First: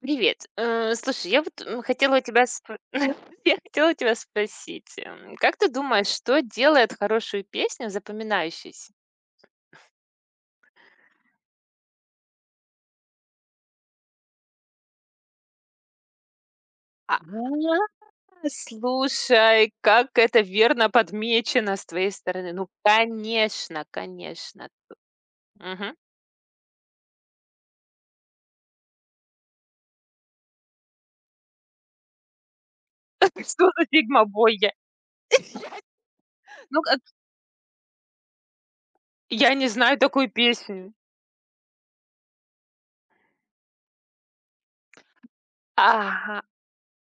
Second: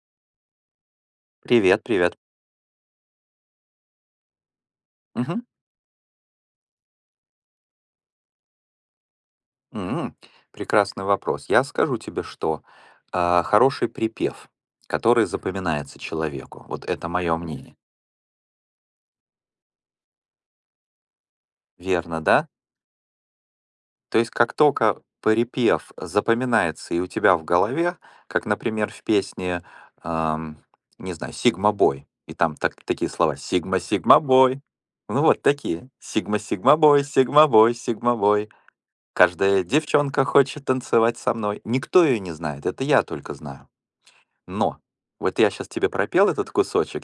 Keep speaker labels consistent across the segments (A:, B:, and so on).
A: Привет. Слушай, я вот
B: Привет,
A: хотела
B: привет.
A: у тебя спро- я хотела у тебя спросить,
B: Мгм.
A: как ты думаешь, что делает хорошую песню запоминающейся?
B: М, Прекрасный вопрос. Я скажу тебе, что хороший припев, который запоминается человеку, вот это
A: А,
B: мое мнение.
A: слушай, как это верно подмечено с твоей
B: Верно, да?
A: стороны. Ну, конечно,
B: То есть как
A: конечно.
B: только припев
A: Мгм.
B: запоминается и у тебя в голове, как, например, в песне, ам, не знаю, «Сигма Бой», и там такие слова
A: Что
B: «Сигма,
A: за
B: Сигма
A: фигма
B: Бой»,
A: бойя?
B: ну вот такие «Сигма, Сигма
A: Ну, как-
B: Бой, Сигма Бой, Сигма Бой».
A: я
B: Каждая
A: не знаю
B: девчонка
A: такую
B: хочет
A: песню.
B: танцевать со мной. Никто ее не знает, это я только знаю. Но вот я сейчас тебе пропел
A: Ага,
B: этот кусочек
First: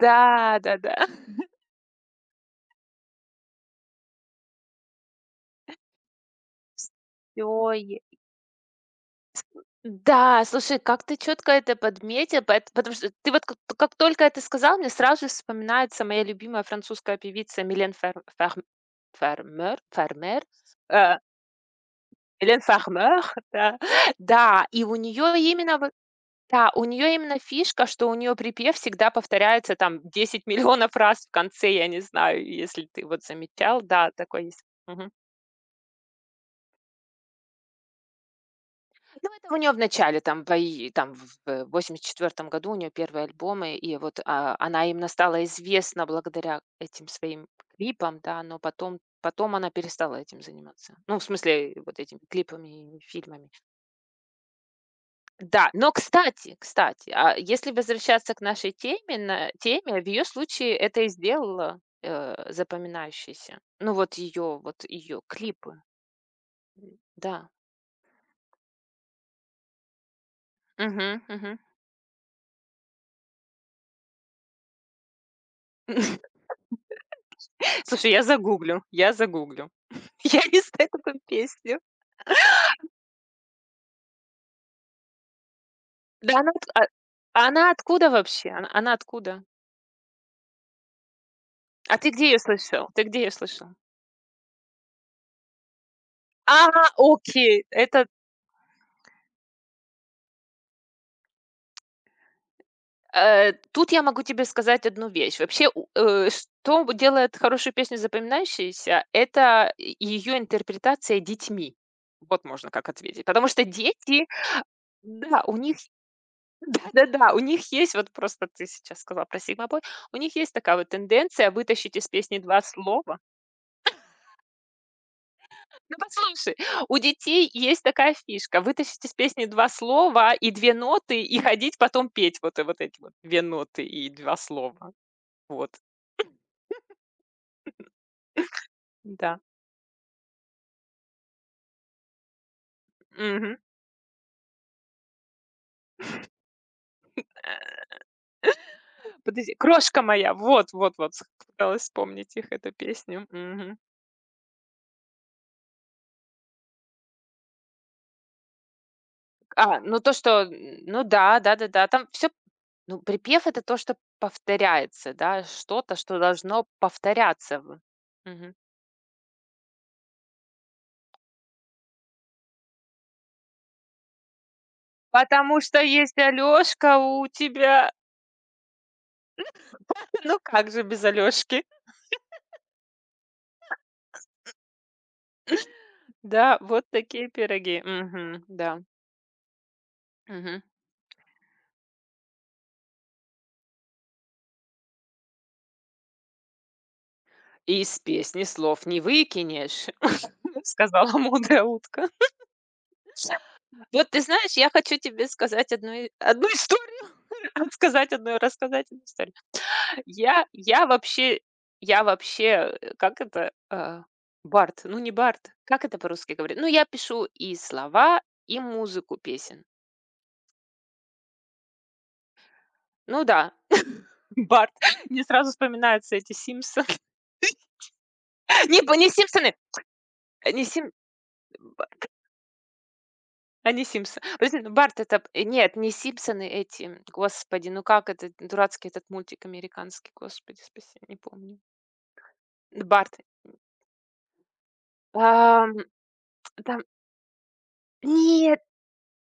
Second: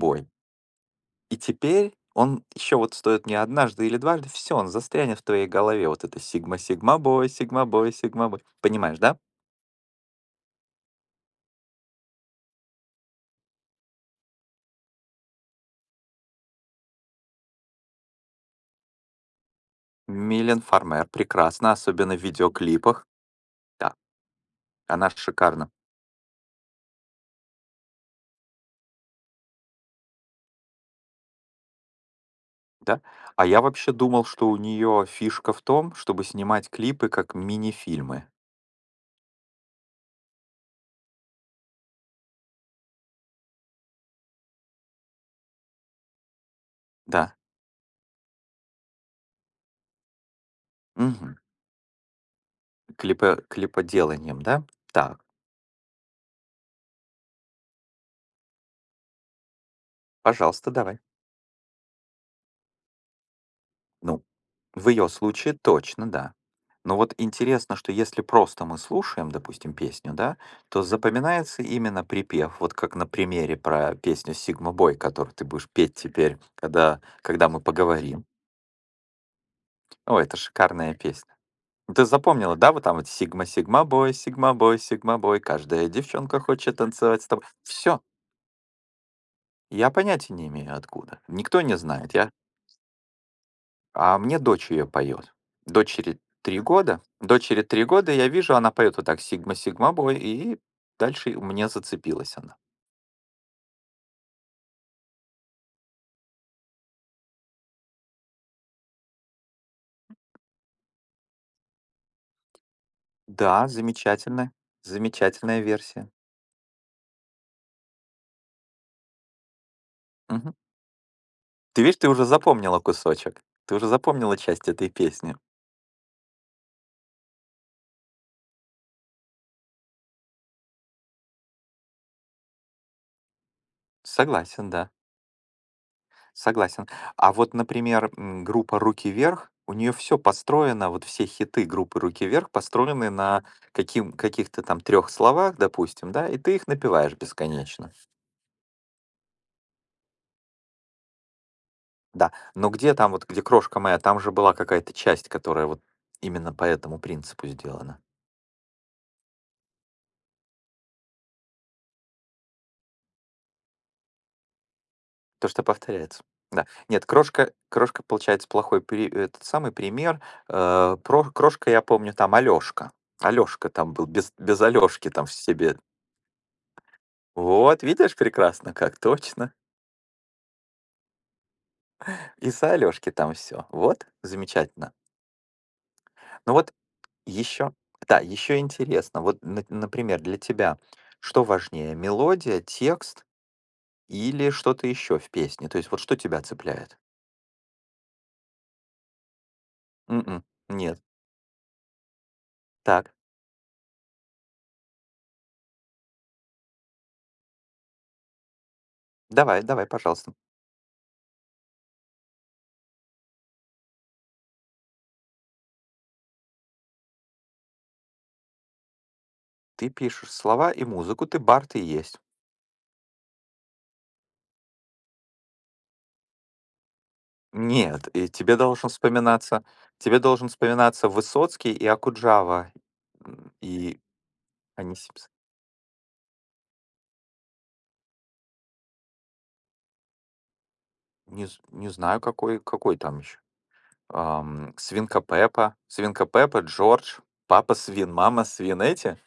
A: да, да, да.
B: и теперь он еще вот стоит не однажды или дважды, все, он застрянет в твоей голове. Вот это "Сигма Сигмабой,
A: Все.
B: Сигмабой, Сигмабой". Понимаешь, да?
A: Да, слушай, как ты четко это подметил, поэт, потому что ты вот как только это сказал, мне сразу же вспоминается моя любимая французская певица Милен Фер Ферм Фермер Фермер,
B: Милен Фармер
A: э,
B: прекрасна, особенно в
A: Милен
B: видеоклипах.
A: Фермер, да.
B: Да,
A: Да,
B: она шикарна,
A: у нее именно фишка, что у нее припев всегда повторяется там 10 миллионов раз в конце, я не знаю, если
B: да.
A: ты вот
B: А я
A: замечал.
B: вообще
A: Да,
B: думал,
A: такой
B: что у
A: есть.
B: нее фишка в том, чтобы снимать клипы как мини-фильмы.
A: Ну, это у нее в начале, там, в восемьдесят 84 году у нее первые альбомы, и вот, она именно стала известна благодаря этим
B: Да.
A: своим клипам, да, но потом она перестала этим заниматься. Ну, в
B: Мгм.
A: смысле, вот этими клипами и
B: Клипо
A: фильмами.
B: клиподеланием, да? Так,
A: Да, но, а если возвращаться к нашей теме, в ее
B: пожалуйста,
A: случае
B: давай.
A: это и сделало, запоминающейся. Ну, вот
B: Ну,
A: ее вот
B: в ее
A: ее
B: случае
A: клипы.
B: точно, да. Но вот
A: Да.
B: интересно, что если просто мы слушаем, допустим, песню, да, то
A: Мгм, мгм.
B: запоминается именно припев, вот как на примере про песню «Сигма Бой», которую ты будешь петь теперь, когда мы
A: Слушай,
B: поговорим.
A: я загуглю.
B: О, это
A: Я не знаю
B: шикарная
A: такую
B: песня.
A: песню.
B: Ну, ты запомнила, да, вот там вот «Сигма, Сигма Бой, Сигма Бой, Сигма Бой», каждая
A: Да
B: девчонка
A: она отк
B: хочет
A: а
B: танцевать с тобой.
A: она
B: Все,
A: откуда вообще? Она откуда?
B: я понятия не имею откуда. Никто не
A: А ты
B: знает.
A: где
B: Я
A: ее слышал? Ты где ее слышал?
B: А мне дочь ее поет. Дочери три
A: А,
B: года. Дочери
A: окей,
B: 3 года, я вижу, она поет вот так сигма-сигма-бой и дальше мне зацепилась она.
A: тут я могу тебе сказать одну вещь. Вообще, что делает хорошую песню запоминающейся — это ее интерпретация детьми. Вот можно как ответить. Потому что
B: Да,
A: дети,
B: замечательная,
A: да, у
B: замечательная
A: них
B: версия.
A: да-да-да, у них есть, вот просто ты сейчас сказала про сигмобой, у них есть
B: Мгм.
A: такая вот тенденция
B: Ты
A: вытащить
B: видишь,
A: из
B: ты уже
A: песни 2
B: запомнила
A: слова.
B: кусочек. Ты уже запомнила часть этой песни.
A: Ну, послушай, у детей есть такая фишка: вытащить из песни 2 слова и 2 ноты, и ходить потом петь вот, вот эти вот 2 ноты и 2
B: Согласен, да,
A: слова. Вот,
B: согласен. А вот, например, группа "Руки
A: да.
B: вверх", у нее все построено, вот все хиты группы "Руки вверх" построены на
A: Мгм.
B: каким каких-то там трех словах, допустим, да, и ты их напеваешь бесконечно.
A: Подожди, "Крошка моя", с пыталась
B: Да,
A: вспомнить их,
B: но
A: эту
B: где там вот,
A: песню.
B: где
A: Мгм.
B: "Крошка моя", там же была какая-то часть, которая вот именно по этому принципу сделана.
A: А, ну то, что, н ну да, да-да-да, там все. Ну, припев — это то, что повторяется, да,
B: То, что
A: что-то, что
B: повторяется. Да.
A: должно
B: Нет, "Крошка"
A: повторяться в...
B: "Крошка", получается,
A: Мгм.
B: плохой при. Этот самый пример. Про "Крошка", я помню, там Алёшка. Алёшка там был, без Алёшки там все.
A: Потому что
B: Бед
A: есть Алёшка у
B: Вот,
A: тебя.
B: видишь, прекрасно как, точно.
A: Ну, как же без Алёшки?
B: И за Алёшки там все. Вот, замечательно. Ну
A: Да,
B: вот
A: вот такие
B: еще
A: пироги.
B: да,
A: Мгм,
B: еще
A: да.
B: интересно, вот, на например, для
A: Мгм.
B: тебя что важнее: мелодия, текст, или что-то еще в песне? То есть вот что тебя цепляет?
A: "Из песни слов не выкинешь",
B: М, нет.
A: сказала мудрая утка.
B: Так,
A: Вот ты знаешь, я хочу тебе сказать одну историю, рассказать одну историю.
B: давай, давай, пожалуйста.
A: Я вообще, как это, бард, ну, не бард, как это по-русски говорят? Ну, я пишу и слова, и музыку песен.
B: Ты пишешь слова и музыку, ты бард и есть.
A: Ну да, бард. Мне сразу вспоминаются эти "Симпсоны".
B: Нет, и
A: Не, по, не "Симпсоны",
B: тебе должен
A: э, не "Сим"
B: вспоминаться Высоцкий и Акуджава,
A: они
B: и
A: Симпсоны. Подожди, ну, бард- это
B: Анисимс.
A: п нет, не "Симпсоны" эти, господи, ну как это дурацкий этот мультик американский, господи спаси, не
B: Не,
A: помню.
B: не знаю, какой
A: Барт.
B: там еще. Свинка
A: Ам,
B: Пеппа, Свинка Пеппа,
A: там
B: Джордж, Папа Свин, Мама
A: нет,
B: Свин, эти?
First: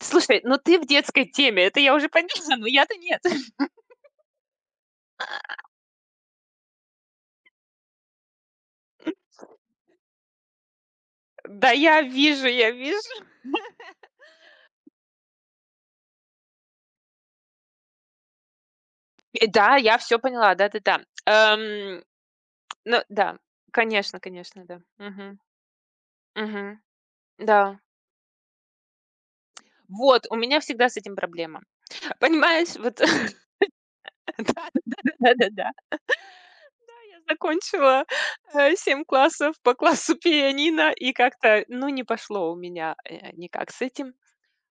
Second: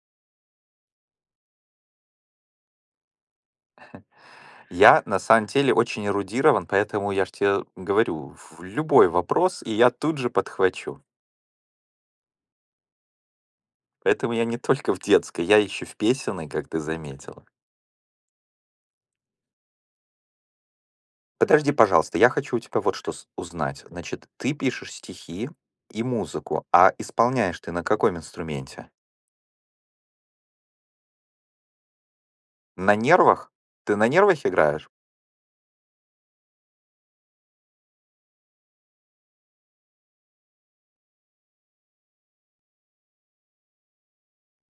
A: слушай, ну ты в детской теме, это я уже поняла, но я-то нет.
B: Я на самом деле очень эрудирован, поэтому я ж тебе говорю, в любой вопрос, и я тут же подхвачу.
A: Да, я вижу, я вижу.
B: Поэтому я не только в детской, я еще в песенной, как ты заметила.
A: И да, я все поняла, да-да-да.
B: Подожди,
A: Эм,
B: пожалуйста, я хочу у тебя вот
A: ну
B: что
A: да,
B: узнать.
A: конечно
B: Значит, ты
A: конечно, да.
B: пишешь
A: Мгм,
B: стихи и музыку,
A: мгм,
B: а исполняешь ты
A: да.
B: на каком инструменте?
A: Вот, у меня всегда с этим проблема. Понимаешь,
B: На
A: вот
B: нервах? Ты на нервах играешь?
A: да-да-да. Я закончила, 7 классов по классу пианино, и как-то, ну, не пошло у меня, никак с этим.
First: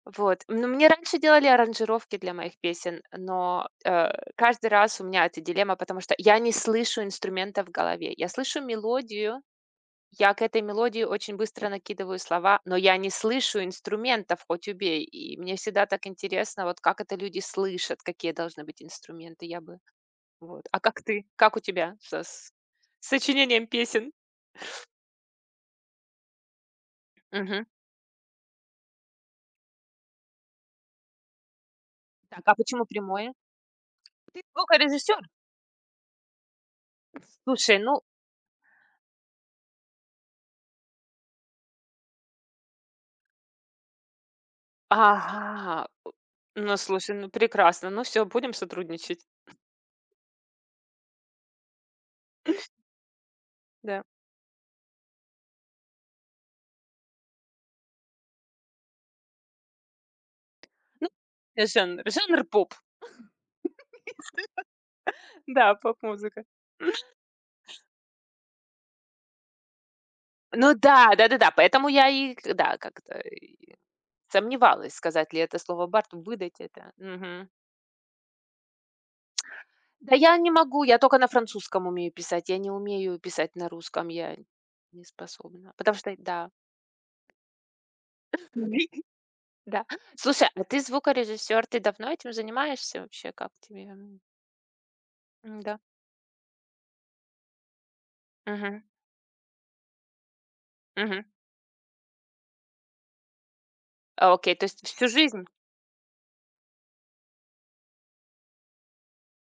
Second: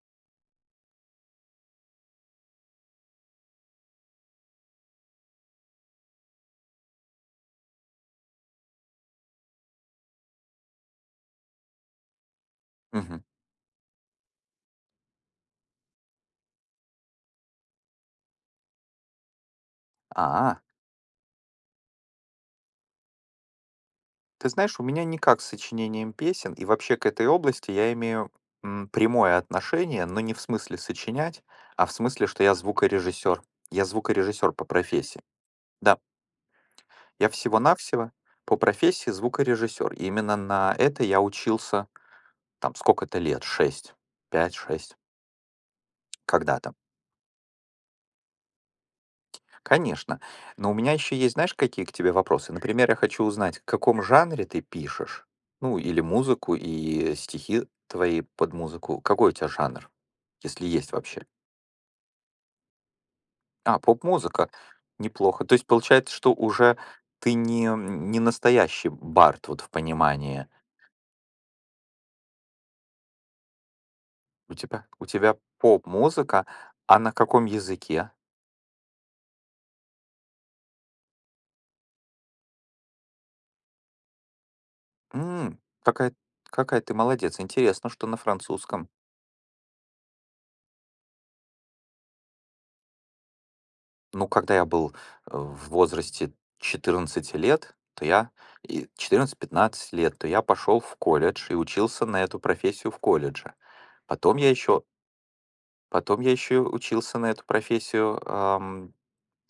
A: Вот. Ну, мне раньше делали аранжировки для моих песен, но, каждый раз у меня эта дилемма, потому что я не слышу инструмента в голове. Я слышу мелодию, я к этой мелодии очень быстро накидываю слова, но я не
B: Мгм.
A: слышу инструментов, хоть убей. И мне всегда так интересно, вот как это люди слышат, какие должны быть инструменты, я бы
B: А,
A: вот. А как ты? Как у тебя со с сочинением песен?
B: Ты знаешь, у меня никак с сочинением песен, и вообще к этой
A: Мгм.
B: области я имею прямое отношение, но не в смысле сочинять, а в смысле,
A: Так,
B: что
A: а
B: я
A: почему прямое?
B: звукорежиссер. Я
A: Ты
B: звукорежиссер по
A: звукорежиссёр?
B: профессии. Да, я
A: Слушай, ну.
B: всего-навсего по профессии звукорежиссер. И именно на это я учился там сколько-то лет, шесть, пять, шесть,
A: Ага. У
B: когда-то.
A: ну, слушай, ну прекрасно. Ну все, будем сотрудничать.
B: Конечно. Но у меня еще есть, знаешь, какие к тебе вопросы? Например, я хочу узнать, в каком
A: Да.
B: жанре ты пишешь? Ну, или музыку, и стихи твои под музыку. Какой у тебя жанр, если есть
A: Ну,
B: вообще?
A: жанр поп.
B: А, поп-музыка. Неплохо. То есть
A: Да,
B: получается, что
A: поп-музыка.
B: уже ты не настоящий бард вот в понимании.
A: Ну да, да-да-да, поэтому я и как-то и
B: У тебя,
A: сомневалась,
B: у
A: сказать
B: тебя
A: ли это слово "бард",
B: поп-музыка,
A: выдать это.
B: а на каком
A: Мгм.
B: языке?
A: Да я не могу, я только на французском умею писать, я не умею писать на русском, я не
B: М,
A: способна. Потому
B: какая,
A: что да.
B: какая ты молодец. Интересно, что на французском.
A: Да. Слушай, а ты звукорежиссер, ты давно этим занимаешься вообще? Как тебе?
B: Ну, когда я был, в
A: Да.
B: возрасте 14 лет, то я
A: Мгм,
B: и 14-15 лет, то я пошел в
A: мгм.
B: колледж и учился на эту профессию в колледже.
A: А,
B: Потом я
A: окей, то
B: еще
A: есть всю жизнь?
B: Потом я еще учился на эту профессию,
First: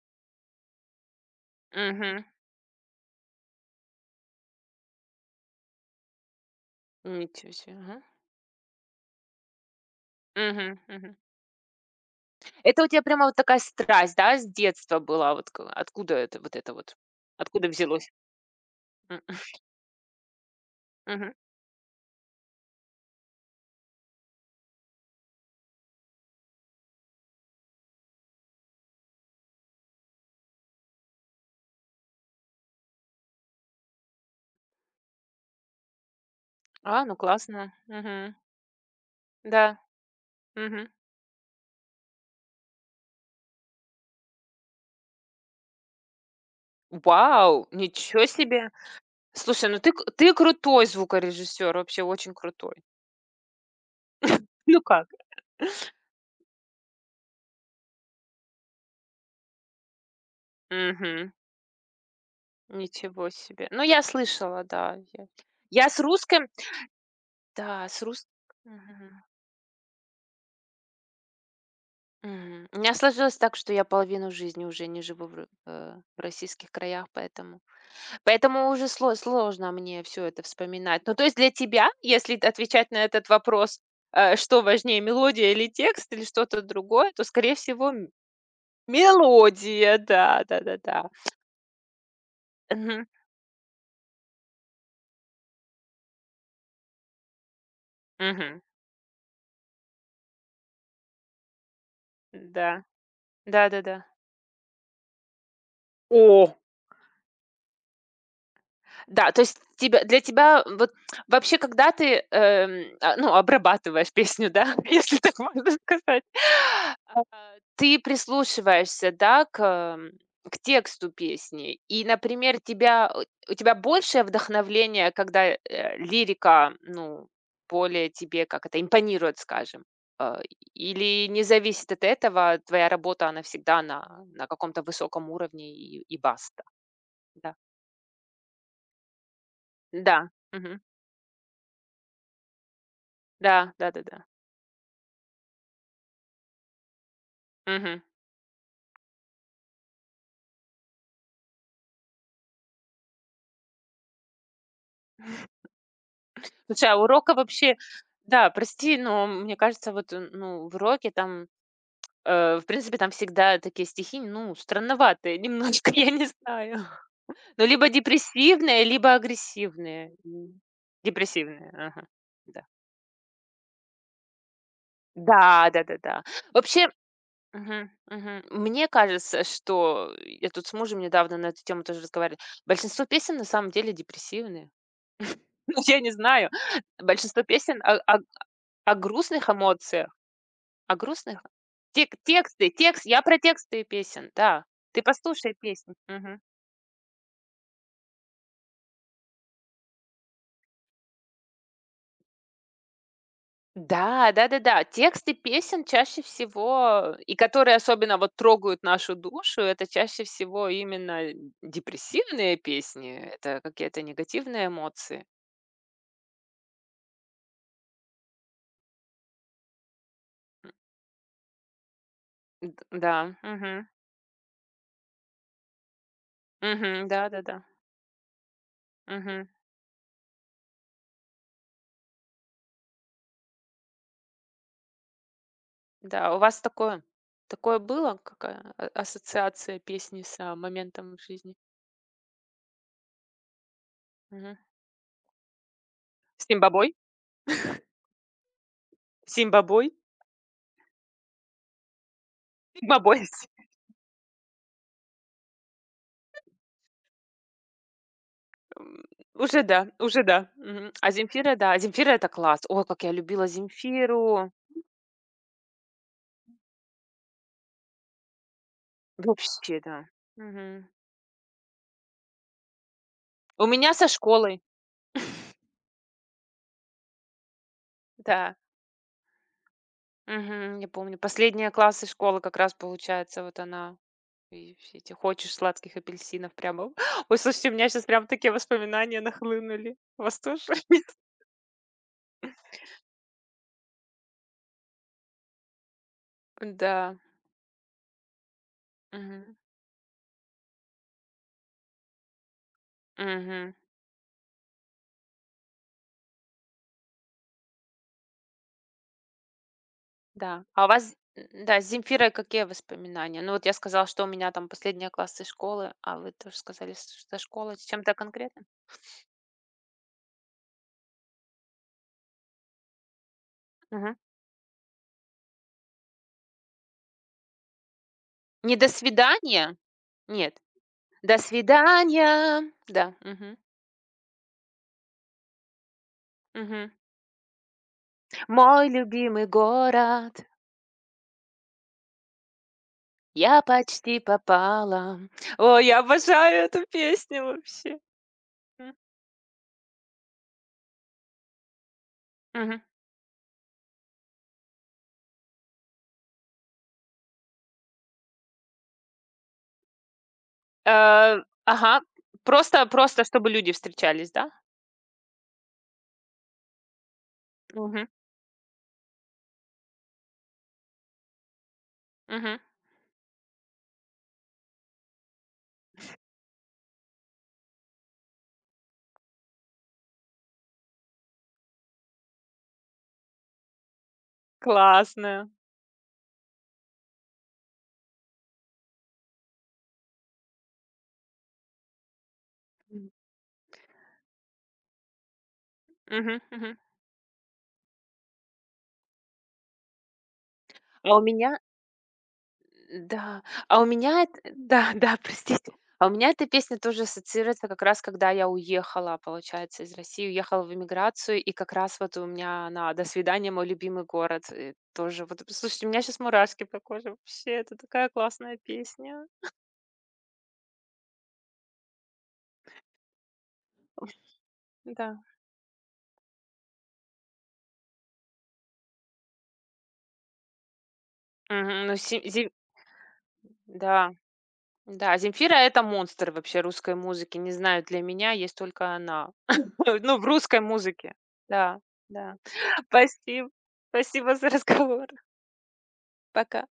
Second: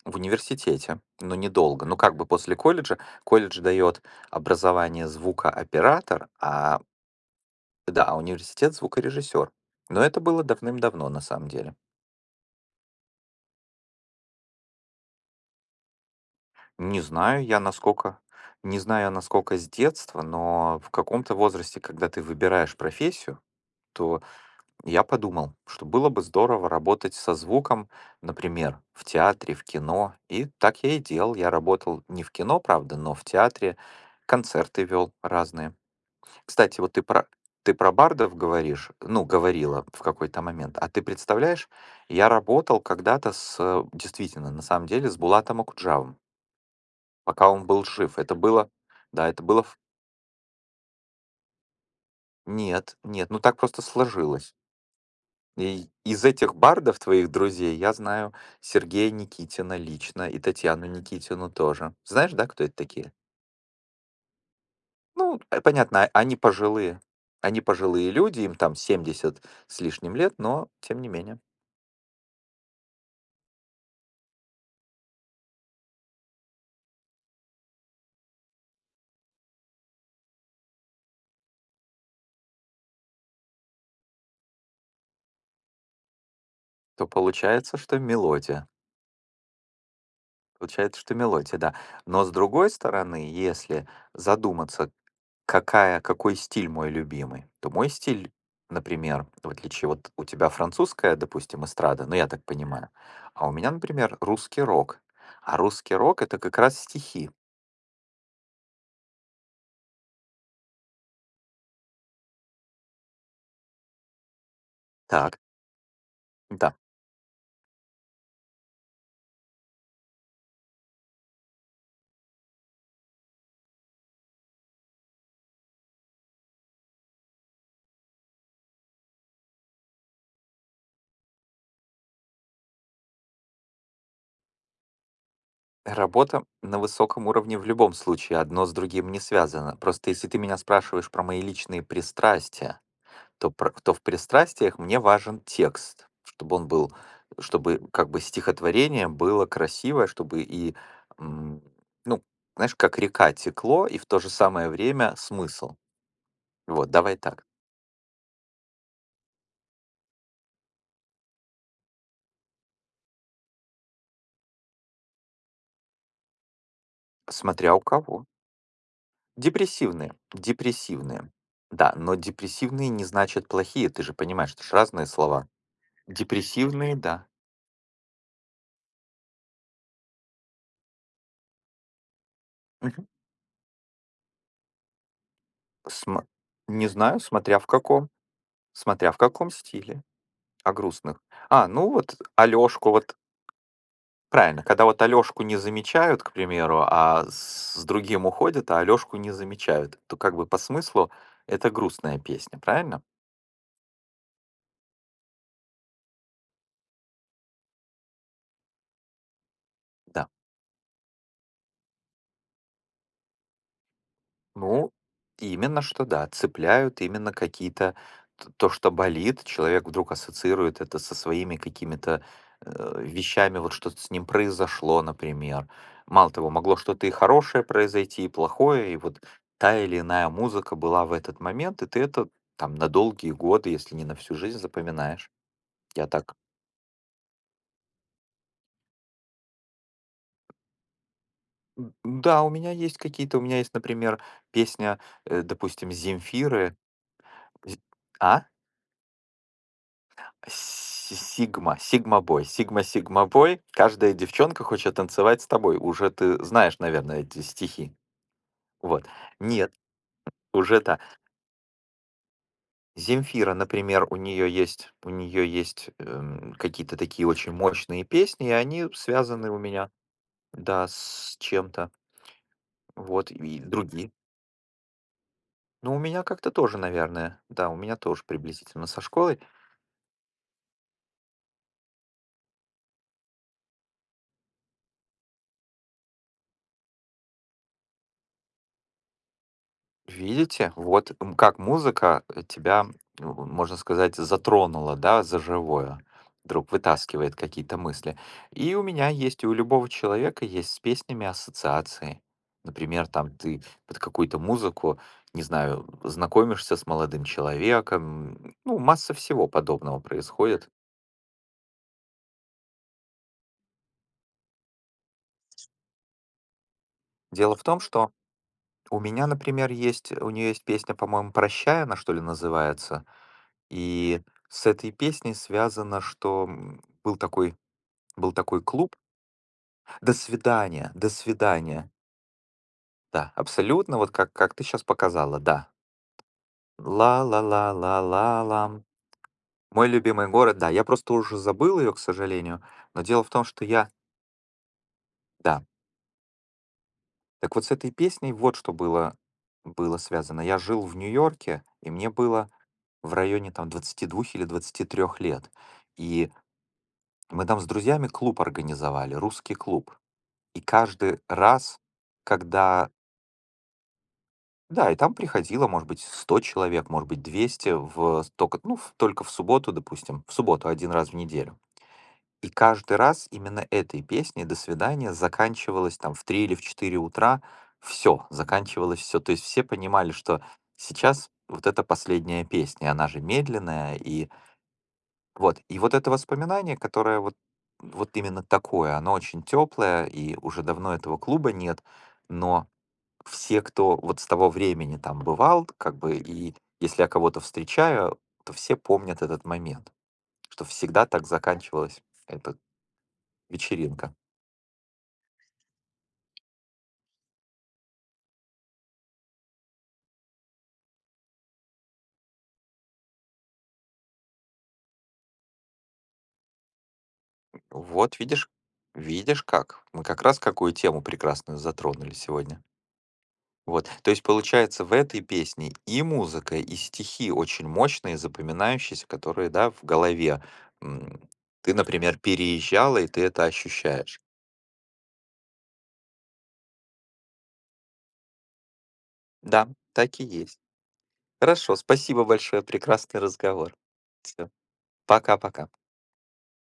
B: в университете, но недолго. Ну, как
A: Мгм.
B: бы после колледжа. Колледж дает образование звукооператор,
A: Ничего себе, ага.
B: да, а университет — звукорежиссер. Но это было
A: Мгм,
B: давным-давно,
A: мгм.
B: на самом деле.
A: Это у тебя прямо вот такая страсть, да, с детства была? Вот к откуда это вот это вот?
B: Не знаю я,
A: Откуда взялось?
B: насколько, не знаю я,
A: М,
B: насколько с детства, но в
A: мгм.
B: каком-то возрасте, когда ты выбираешь профессию, то я подумал, что было бы здорово работать со звуком, например, в театре, в кино. И так я и делал. Я работал не в кино, правда, но в театре, концерты вел разные. Кстати, вот ты
A: А, ну
B: про
A: классно.
B: ты про
A: Мгм.
B: бардов говоришь, ну,
A: Да.
B: говорила в какой-то момент.
A: Мгм.
B: А ты представляешь, я работал когда-то с, действительно, на самом деле, с Булатом Акуджавом. Пока
A: Вау!
B: он был жив.
A: Ничего
B: Это
A: себе!
B: было, да, это было
A: Слушай,
B: в,
A: ну ты крутой звукорежиссер, вообще очень крутой.
B: нет, нет, ну так просто сложилось.
A: Ну как?
B: И из этих бардов твоих друзей я знаю Сергея Никитина лично и Татьяну
A: Мгм.
B: Никитину тоже. Знаешь, да, кто это такие?
A: Ничего себе. Ну, я слышала, да. Я
B: Ну,
A: я с
B: понятно, а они
A: русским
B: пожилые. Они
A: да, с
B: пожилые
A: рус
B: люди, им там 70 с лишним лет, но тем не менее.
A: мгм. У меня сложилось так, что я половину жизни уже не живу в российских краях, поэтому уже сложно мне все это вспоминать. Ну, то есть для тебя, если т отвечать на этот вопрос, что важнее, мелодия или текст, или что-то
B: То
A: другое, то, скорее
B: получается,
A: всего,
B: что мелодия.
A: мелодия. Да,
B: Получается,
A: да-да-да.
B: что мелодия, да. Но с другой
A: Мгм,
B: стороны, если задуматься, Какая какой стиль мой любимый? То мой стиль,
A: мгм.
B: например, в отличие вот у тебя французская, допустим, эстрада, ну я так
A: Да.
B: понимаю, а у меня,
A: Да-да-да.
B: например, русский рок. А русский рок — это
A: О!
B: как раз стихи.
A: Да, то есть тебя для тебя вот вообще, когда ты, ну, обрабатываешь песню, да, если так
B: Так,
A: можно сказать,
B: да.
A: а, ты прислушиваешься, да, к тексту песни. И, например, тебя, у тебя большее вдохновление, когда лирика, ну, более тебе, как это, импонирует, скажем. Э, Или не зависит от этого, твоя работа, она всегда на каком-то высоком уровне и
B: Работа
A: баста.
B: на высоком
A: Да.
B: уровне в любом случае, одно с другим не связано. Просто если
A: Да.
B: ты меня спрашиваешь про мои личные пристрастия, то,
A: Да,
B: то в
A: да-да-да.
B: пристрастиях мне важен текст, чтобы он был, чтобы
A: Мгм.
B: как бы стихотворение было красивое, чтобы и, м, ну, знаешь, как река текло, и в то же самое время смысл.
A: Слушай,
B: Вот,
A: а
B: давай
A: урока
B: так.
A: вообще, да, прости, но мне кажется, вот, ну, в уроке там, в принципе, там всегда такие стихи, ну, странноватые немножко, я не знаю. Ну,
B: Смотря у
A: либо
B: кого.
A: депрессивные, либо агрессивные.
B: Депрессивные.
A: М.
B: Депрессивные.
A: Депрессивные,
B: Да,
A: ага.
B: но
A: Да.
B: депрессивные не значит плохие, ты же понимаешь, это же разные слова.
A: Да, да-да-да. Вообще
B: Депрессивные, да.
A: мгм, мгм. Мне кажется, что я тут с мужем недавно на эту тему тоже разговаривали. Большинство
B: Мгм.
A: песен на самом деле депрессивные. Ну, я не
B: См-
A: знаю.
B: Не знаю,
A: Большинство песен. О
B: смотря в
A: грустных
B: каком стиле,
A: эмоциях,
B: о
A: о
B: грустных.
A: грустных.
B: А, ну вот
A: Тексты,
B: Алёшку,
A: текст
B: вот.
A: я про тексты песен,
B: Правильно,
A: да.
B: когда
A: Ты
B: вот Алёшку
A: послушай
B: не
A: песни.
B: замечают, к
A: Мгм.
B: примеру, а с другим уходят, а Алёшку не замечают, то как бы по смыслу это грустная песня, правильно?
A: Да, да-да-да. Тексты песен чаще всего, и которые особенно вот трогают нашу душу, это чаще
B: Да.
A: всего именно депрессивные песни, это какие-то негативные
B: Ну,
A: эмоции.
B: именно что да, цепляют именно какие-то то, что болит, человек вдруг ассоциирует это со своими какими-то
A: М, д да,
B: вещами, вот
A: мгм,
B: что-то с ним произошло, например. Мало того, могло что-то
A: мгм,
B: и
A: да-да-да,
B: хорошее произойти, и плохое, и вот
A: мгм.
B: та или иная музыка была в этот момент, и ты это там на долгие годы, если не на всю жизнь, запоминаешь. Я
A: Да,
B: так.
A: у вас такое было, какая ассоциация песни моментом в жизни?
B: Да, у меня есть какие-то, у меня есть, например,
A: Мгм.
B: песня, допустим,
A: С
B: Земфиры.
A: Зимбабwe?
B: З- А?
A: Симбабой?
B: Си Сигма, бой, Сигма,
A: Симбабой,
B: сигма бой. Каждая девчонка хочет танцевать с тобой. Уже ты знаешь, наверное, эти стихи.
A: м,
B: Вот.
A: уже
B: Нет,
A: да, уже да.
B: уже
A: Мгм.
B: да.
A: А Земфира, да, Земфира — это класс. Ой, как я любила
B: Земфира, например,
A: Земфиру.
B: у нее есть какие-то такие очень мощные песни, и они связаны у
A: Вообще,
B: меня,
A: да. Мгм.
B: да, с чем-то. Вот, и
A: У меня со
B: другие.
A: школой,
B: Ну, у меня как-то тоже, наверное, да, у меня тоже
A: да.
B: приблизительно со школой.
A: Мгм. Я помню, последние классы школы как раз, получается, вот она и все эти "Хочешь сладких апельсинов?" Прямо Ой, слушайте, у меня сейчас прям такие воспоминания нахлынули. У вас тоже?
B: Видите, вот, как музыка, тебя, можно сказать, затронула, да, за живое. Вдруг
A: Да.
B: вытаскивает какие-то мысли. И у меня есть, и у
A: Мгм.
B: любого человека есть с песнями ассоциации. Например, там ты
A: Мгм.
B: под какую-то музыку, не знаю, знакомишься с молодым человеком. Ну, масса всего подобного
A: Да.
B: происходит.
A: А у вас, да, с Земфирой какие воспоминания? Ну, вот я сказала, что у меня там последние классы школы, а вы тоже сказали, что
B: Дело в
A: школа
B: том,
A: с
B: что
A: чем-то конкретным?
B: у меня, например, есть, у нее есть песня, по-моему, "Прощай" она, что ли, называется.
A: Мгм.
B: И с этой песней связано, что, был такой
A: Не до
B: клуб
A: свидания?
B: "До
A: Нет.
B: свидания, до
A: До
B: свидания".
A: свидания. Да.
B: Да,
A: Мгм,
B: абсолютно, вот как ты сейчас показала, да.
A: мгм.
B: Ла ла ла ла ла лам.
A: Мой любимый
B: Мой любимый
A: город.
B: город, да. Я просто уже забыл ее, к сожалению, но дело в том,
A: Я
B: что я,
A: почти попала.
B: да.
A: О, я обожаю эту песню
B: Так вот с этой
A: вообще.
B: песней вот что
A: М,
B: было связано. Я жил в Нью-Йорке, и мне было
A: мгм.
B: в районе там двадцати двух или 23 лет. И мы там с друзьями клуб организовали, русский клуб. И каждый раз,
A: Ага. Просто,
B: когда,
A: чтобы люди встречались, да?
B: да, и там приходило, может быть, 100 человек, может быть, 200,
A: Мгм,
B: в только в субботу, допустим, в субботу один раз в неделю. И
A: мгм.
B: каждый раз именно этой песней "До свидания" заканчивалось там в 3 или в 4 утра. Все, заканчивалось все. То есть все понимали, что сейчас вот это последняя песня, и она же медленная, и
A: Классно.
B: вот. И вот это воспоминание, которое вот именно такое, оно очень теплое, и уже давно этого клуба нет, но все, кто вот с того времени там бывал, как бы,
A: Мгм,
B: и
A: мгм.
B: если я кого-то встречаю, то все помнят этот момент, что всегда
A: А у
B: так
A: меня,
B: заканчивалась эта
A: да, а у
B: вечеринка.
A: меня эт да, да, простите. А у меня эта песня тоже ассоциируется как раз, когда я уехала, получается, из России, уехала в эмиграцию, и как раз вот у меня она "До свидания, мой любимый город", тоже вот. Слушайте, у меня сейчас мурашки по коже вообще, это такая
B: Вот видишь,
A: классная песня.
B: видишь как. Мы как раз какую тему прекрасную затронули сегодня. Вот, то есть получается в этой
A: Да.
B: песне и музыка, и стихи очень мощные, запоминающиеся, которые, да, в голове. М, Ты,
A: Мгм. Ну,
B: например,
A: си зи
B: переезжала, и ты это
A: да,
B: ощущаешь.
A: да, Земфира — это монстр вообще русской музыки. Не знаю, для меня есть только она.
B: Да,
A: Ну,
B: так и
A: в
B: есть.
A: русской музыке.
B: Хорошо,
A: Да,
B: спасибо
A: да.
B: большое, прекрасный
A: Спасибо.
B: разговор.
A: Спасибо за
B: Всё,
A: разговор.
B: пока-пока.
A: Пока.